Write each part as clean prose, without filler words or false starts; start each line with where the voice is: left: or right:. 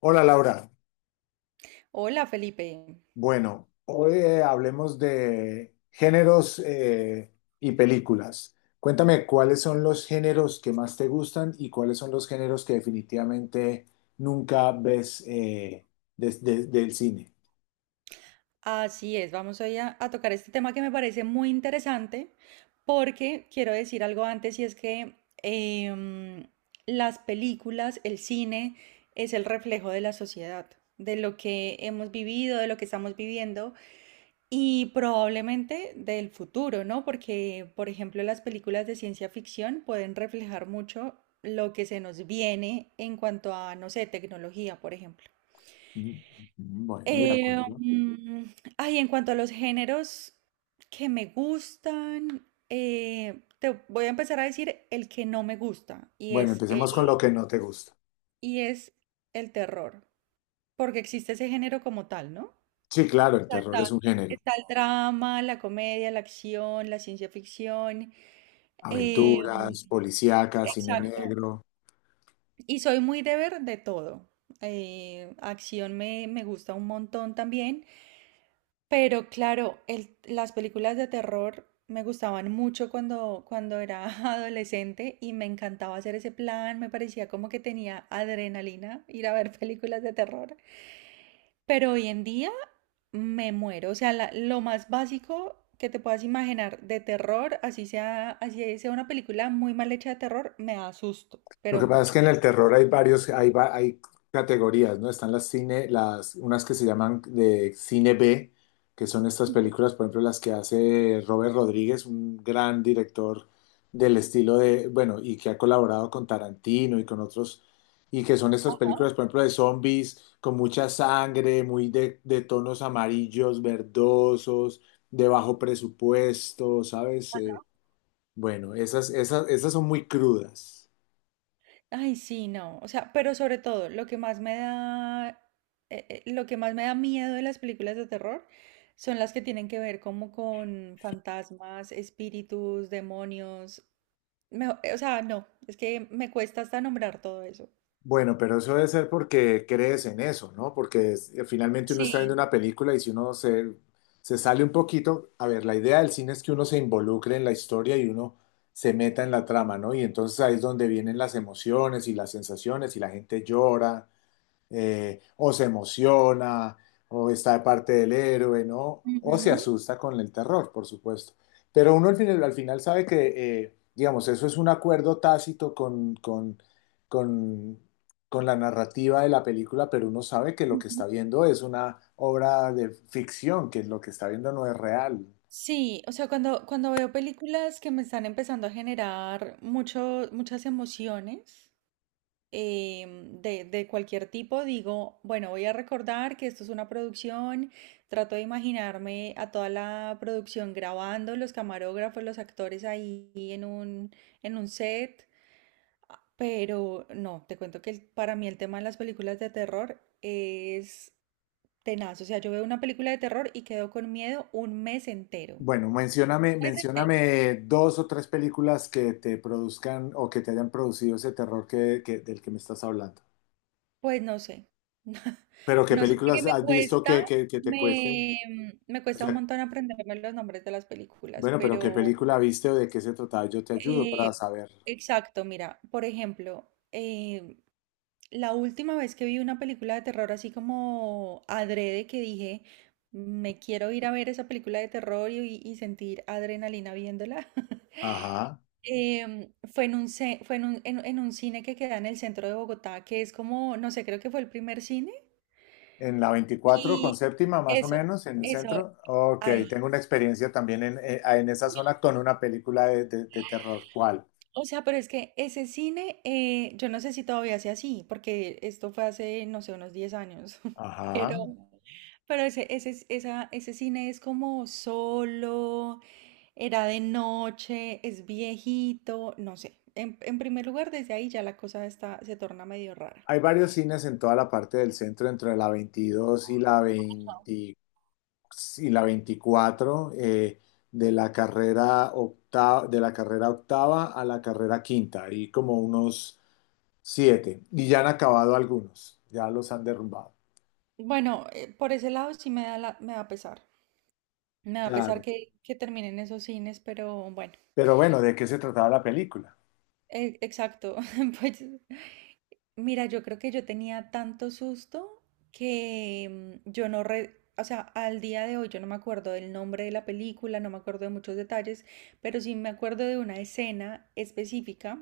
left: Hola Laura,
right: Hola, Felipe.
left: bueno, hoy hablemos de géneros y películas. Cuéntame cuáles son los géneros que más te gustan y cuáles son los géneros que definitivamente nunca ves del cine.
right: Así es, vamos hoy a tocar este tema que me parece muy interesante porque quiero decir algo antes y es que em, las películas, el cine es el reflejo de la sociedad, de lo que hemos vivido, de lo que estamos viviendo y probablemente del futuro, ¿no? Porque, por ejemplo, las películas de ciencia ficción pueden reflejar mucho lo que se nos viene en cuanto a, no sé, tecnología, por ejemplo.
left: Mm, mm, mm, bueno, de
right: Eh,
left: acuerdo.
right: mm, Ay, en cuanto a los géneros que me gustan, te voy a empezar a decir el que no me gusta y
left: Bueno,
right: es el,
left: empecemos con lo que no te gusta.
right: y es el terror, porque existe ese género como tal, ¿no?
left: Sí, claro, el
right: sea,
left: terror
right: Está,
left: es un género.
right: está el drama, la comedia, la acción, la ciencia ficción. eh,
left: Aventuras, policíacas, cine
right: exacto.
left: negro.
right: Y soy muy de ver de todo. Acción me gusta un montón también. Pero claro, las películas de terror me gustaban mucho cuando era adolescente y me encantaba hacer ese plan, me parecía como que tenía adrenalina ir a ver películas de terror. Pero hoy en día me muero. O sea, lo más básico que te puedas imaginar de terror, así sea una película muy mal hecha de terror, me asusto,
left: Lo
right: pero
left: que pasa es
right: mucho.
left: que en el terror hay varios, hay categorías, ¿no? Están las cine, las, unas que se llaman de cine B, que son estas
right: Ujú.
left: películas, por ejemplo, las que hace Robert Rodríguez, un gran director del estilo de, bueno, y que ha colaborado con Tarantino y con otros, y que son estas
right: Ajá,
left: películas, por ejemplo, de zombies, con mucha sangre, muy de tonos amarillos, verdosos, de bajo presupuesto, ¿sabes?
right: ajá.
left: Bueno, esas son muy crudas.
right: Ay, sí, no. O sea, pero sobre todo, lo que más me da miedo de las películas de terror son las que tienen que ver como con fantasmas, espíritus, demonios. O sea, no, es que me cuesta hasta nombrar todo eso.
left: Bueno, pero eso debe ser porque crees en eso, ¿no? Porque finalmente uno está viendo
right: Sí.
left: una película y si uno se, se sale un poquito, a ver, la idea del cine es que uno se involucre en la historia y uno se meta en la trama, ¿no? Y entonces ahí es donde vienen las emociones y las sensaciones y la gente llora o se emociona, o está de parte del héroe, ¿no? O se
right: Ujú,
left: asusta con el terror, por supuesto. Pero uno al final sabe que, digamos, eso es un acuerdo tácito con, con la narrativa de la película, pero uno sabe que lo que está
right: ujú.
left: viendo es una obra de ficción, que lo que está viendo no es real.
right: Sí, o sea, cuando veo películas que me están empezando a generar muchas emociones. De cualquier tipo, digo, bueno, voy a recordar que esto es una producción, trato de imaginarme a toda la producción grabando, los camarógrafos, los actores ahí en un set, pero no, te cuento que para mí el tema de las películas de terror es tenaz. O sea, yo veo una película de terror y quedo con miedo un mes entero. Un
left: Bueno, mencióname,
right: mes entero.
left: mencióname dos o tres películas que te produzcan o que te hayan producido ese terror del que me estás hablando.
right: Pues no sé.
left: Pero ¿qué
right: No sé porque
left: películas
right: me
left: has visto
right: cuesta,
left: que te cuesten?
right: me
left: O
right: cuesta un
left: sea,
right: montón aprenderme los nombres de las películas.
left: bueno, pero ¿qué
right: Pero
left: película viste o de qué se trataba? Yo te ayudo para
right: eh,
left: saber.
right: exacto, mira, por ejemplo, la última vez que vi una película de terror así como adrede que dije, me quiero ir a ver esa película de terror y sentir adrenalina viéndola.
left: Ajá.
right: Fue en un, ce- fue en un, en un cine que queda en el centro de Bogotá, que es como, no sé, creo que fue el primer cine.
left: En la 24 con
right: Y
left: 7ª, más o
right: eso,
left: menos, en el
right: eso,
left: centro. Ok, tengo
right: ahí.
left: una experiencia también en esa zona con una película de, de terror. ¿Cuál?
right: O sea, pero es que ese cine, yo no sé si todavía sea así, porque esto fue hace, no sé, unos 10 años. pero,
left: Ajá.
right: pero ese cine es como solo, era de noche, es viejito, no sé. En primer lugar, desde ahí ya la cosa está, se torna medio rara.
left: Hay varios cines en toda la parte del centro, entre la 22 y la 24 de la carrera 8ª, de la carrera octava a la carrera 5ª, ahí como unos siete. Y ya han acabado algunos, ya los han derrumbado.
right: Bueno, por ese lado sí me da, me da pesar. Me da pesar
left: Claro.
right: que terminen esos cines. Pero bueno,
left: Pero bueno, ¿de qué se trataba la película?
right: exacto. Pues mira, yo creo que yo tenía tanto susto que yo no re- o sea, al día de hoy yo no me acuerdo del nombre de la película, no me acuerdo de muchos detalles, pero sí me acuerdo de una escena específica.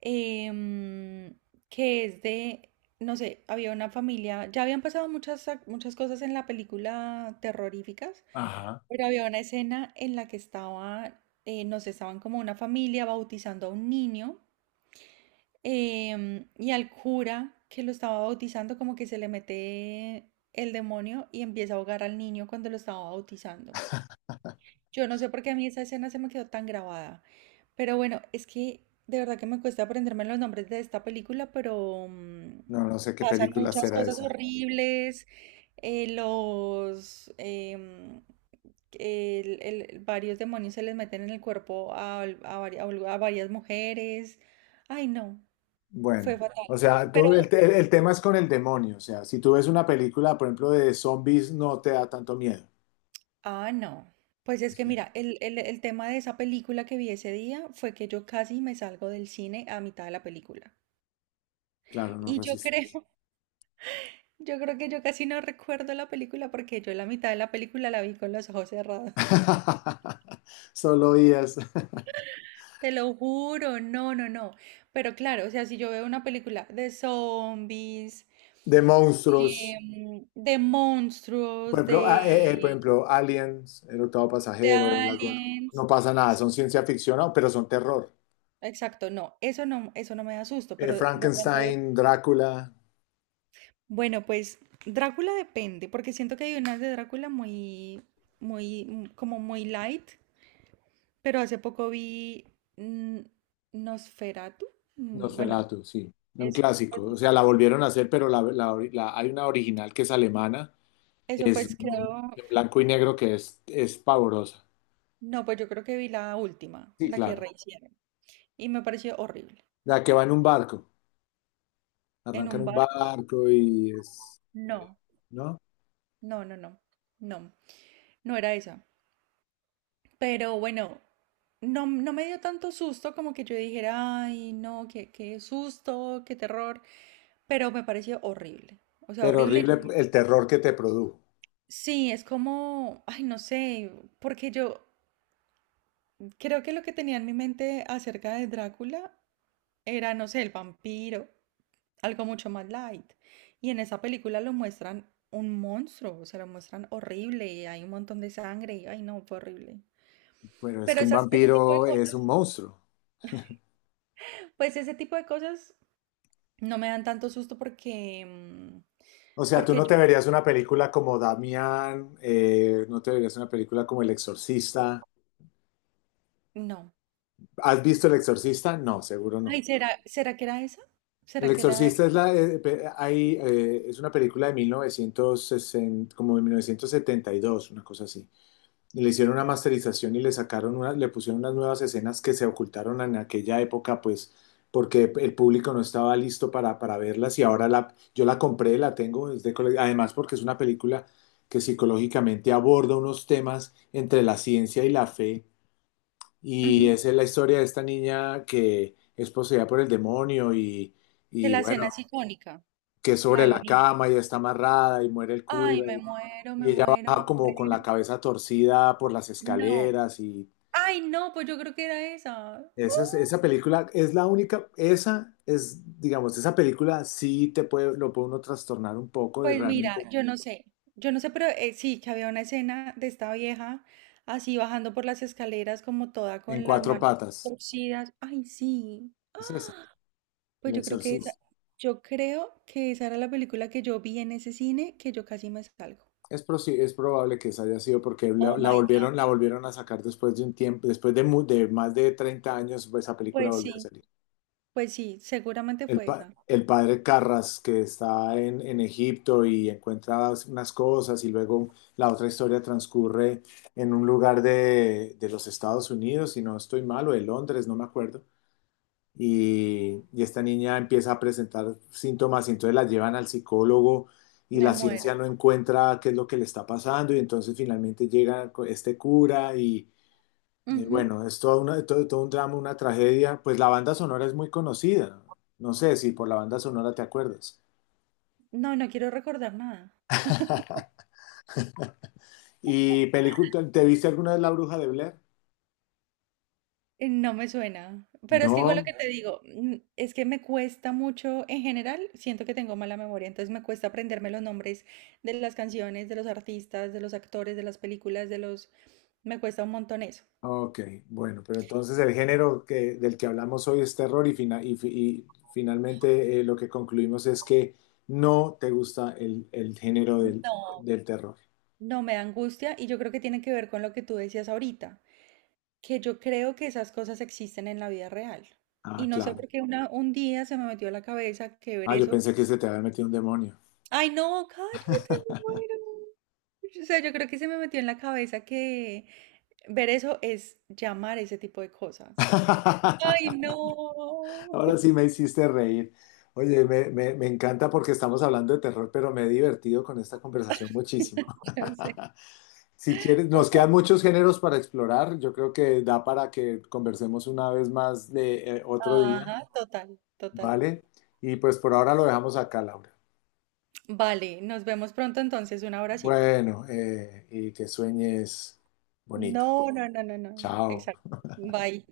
right: em, que es de, no sé, había una familia, ya habían pasado muchas cosas en la película terroríficas,
left: Ajá.
right: pero había una escena en la que estaba, no sé, estaban como una familia bautizando a un niño. Y al cura que lo estaba bautizando, como que se le mete el demonio y empieza a ahogar al niño cuando lo estaba bautizando. Yo no sé por qué a mí esa escena se me quedó tan grabada. Pero bueno, es que de verdad que me cuesta aprenderme los nombres de esta película, pero
left: No, no sé qué
right: pasan
left: película
right: muchas
left: será
right: cosas
left: esa.
right: horribles. Los em, el- varios demonios se les meten en el cuerpo vari- a varias mujeres. Ay, no. Fue
left: Bueno, o
right: fatal.
left: sea,
right: Pero,
left: el tema es con el demonio. O sea, si tú ves una película, por ejemplo, de zombies, no te da tanto miedo.
right: ah, no. Pues es que
left: O
right: mira, el tema de esa película que vi ese día fue que yo casi me salgo del cine a mitad de la película.
left: claro, no
right: Y yo
left: resistes.
right: creo, yo creo que yo casi no recuerdo la película porque yo la mitad de la película la vi con los ojos cerrados.
left: Solo días.
right: Te lo juro, no, no, no. Pero claro, o sea, si yo veo una película de zombies,
left: De monstruos.
right: de
left: Por
right: monstruos,
left: ejemplo, por
right: de,
left: ejemplo, Aliens, El octavo
right: de
left: pasajero, no
right: aliens.
left: pasa nada, son ciencia ficción, no, pero son terror.
right: Exacto, no, eso no me da susto, pero de pronto,
left: Frankenstein, Drácula,
right: bueno, pues Drácula depende, porque siento que hay unas de Drácula muy, muy, como muy light, pero hace poco vi mm, Nosferatu. Bueno,
left: Nosferatu, sí, un
right: eso, pues,
left: clásico. O sea, la volvieron a hacer, pero la, hay una original que es alemana,
right: eso
left: es
right: pues creo,
left: en blanco y negro que es pavorosa.
right: no, pues yo creo que vi la última,
left: Sí,
right: la que
left: claro.
right: rehicieron, y me pareció horrible.
left: La que va en un barco,
right: ¿En
left: arranca en
right: un
left: un
right: barco?
left: barco y es,
right: No,
left: ¿no?
right: no, no, no, no, no era esa. Pero bueno, no, no me dio tanto susto como que yo dijera, ay, no, qué, qué susto, qué terror, pero me pareció horrible. O sea,
left: Pero
right: horrible. Yo-
left: horrible
right: no
left: el terror que te produjo.
right: Sí, es como, ay, no sé, porque yo creo que lo que tenía en mi mente acerca de Drácula era, no sé, el vampiro, algo mucho más light. Y en esa película lo muestran un monstruo, o sea, lo muestran horrible y hay un montón de sangre y, ay, no, fue horrible.
left: Bueno, es
right: Pero
left: que un
right: ese tipo de
left: vampiro es un
right: cosas,
left: monstruo.
right: pues ese tipo de cosas no me dan tanto susto porque,
left: O sea, tú
right: porque
left: no
right: yo
left: te verías una película como Damián, no te verías una película como El Exorcista.
right: no.
left: ¿Has visto El Exorcista? No, seguro
right: Ay,
left: no.
right: ¿será, será que era esa?
left: El
right: ¿Será que era
left: Exorcista es,
right: esa?
left: es una película de 1960, como de 1972, una cosa así. Le hicieron una masterización y le sacaron unas, le pusieron unas nuevas escenas que se ocultaron en aquella época, pues, porque el público no estaba listo para verlas y ahora la, yo la compré, la tengo desde además porque es una película que psicológicamente aborda unos temas entre la ciencia y la fe y
right: Ujú.
left: esa es la historia de esta niña que es poseída por el demonio
right: Que
left: y
right: la escena
left: bueno,
right: es icónica,
left: que es
right: la
left: sobre
right: de la
left: la
right: niña.
left: cama y está amarrada y muere el
right: Ay,
left: cura
right: me muero, me
left: y ella
right: muero, me
left: baja como con
right: muero.
left: la cabeza torcida por las
right: No.
left: escaleras y
right: Ay, no, pues yo creo que era esa.
left: esa, esa película es la única, esa es, digamos, esa película sí te puede, lo puede uno trastornar un poco de
right: Pues mira,
left: realmente
right: yo no sé, pero sí, que había una escena de esta vieja así bajando por las escaleras como toda
left: en
right: con las
left: cuatro
right: manos
left: patas.
right: torcidas. Ay, sí.
left: Es esa,
right: Pues
left: El Exorcista.
right: yo creo que esa era la película que yo vi en ese cine que yo casi me salgo.
left: Es, es probable que esa haya sido porque la,
right: Oh my God.
left: la volvieron a sacar después de un tiempo, después de, de más de 30 años, pues, esa película
right: Pues
left: volvió a
right: sí,
left: salir.
right: pues sí, seguramente fue esa.
left: El padre Carras que está en Egipto y encuentra unas cosas y luego la otra historia transcurre en un lugar de los Estados Unidos, si no estoy mal, o de Londres, no me acuerdo. Y esta niña empieza a presentar síntomas y entonces la llevan al psicólogo y
right: Me
left: la
right: muero.
left: ciencia no encuentra qué es lo que le está pasando y entonces finalmente llega este cura y
right: Ujú.
left: bueno, es todo, una, todo, todo un drama, una tragedia. Pues la banda sonora es muy conocida. No sé si por la banda sonora te acuerdas.
right: No, no quiero recordar nada.
left: ¿Y película, te viste alguna vez La Bruja de Blair?
right: No me suena. Pero es que igual lo
left: No.
right: que te digo, es que me cuesta mucho, en general, siento que tengo mala memoria, entonces me cuesta aprenderme los nombres de las canciones, de los artistas, de los actores, de las películas, de los... Me cuesta un montón eso.
left: Ok, bueno, pero entonces el género que, del que hablamos hoy es terror y, y finalmente lo que concluimos es que no te gusta el género del,
right: No.
left: del terror.
right: No, me da angustia y yo creo que tiene que ver con lo que tú decías ahorita, que yo creo que esas cosas existen en la vida real.
left: Ah,
right: Y no sé
left: claro.
right: por qué un día se me metió a la cabeza que ver
left: Ah, yo
right: eso.
left: pensé que se te había metido un demonio.
right: Ay, no, cállate, me muero. O sea, yo creo que se me metió en la cabeza que ver eso es llamar ese tipo de cosas. Ay, no.
left: Ahora sí me hiciste reír. Oye, me encanta porque estamos hablando de terror, pero me he divertido con esta conversación muchísimo.
right: Yo sé.
left: Si quieres, nos
right: Total.
left: quedan muchos géneros para explorar. Yo creo que da para que conversemos una vez más de otro día,
right: Ajá, total, total.
left: ¿vale? Y pues por ahora lo dejamos acá, Laura.
right: Vale, nos vemos pronto entonces. Un abracito.
left: Bueno, y que sueñes bonito.
right: No, no, no, no, no.
left: Chao.
right: Exacto. Bye.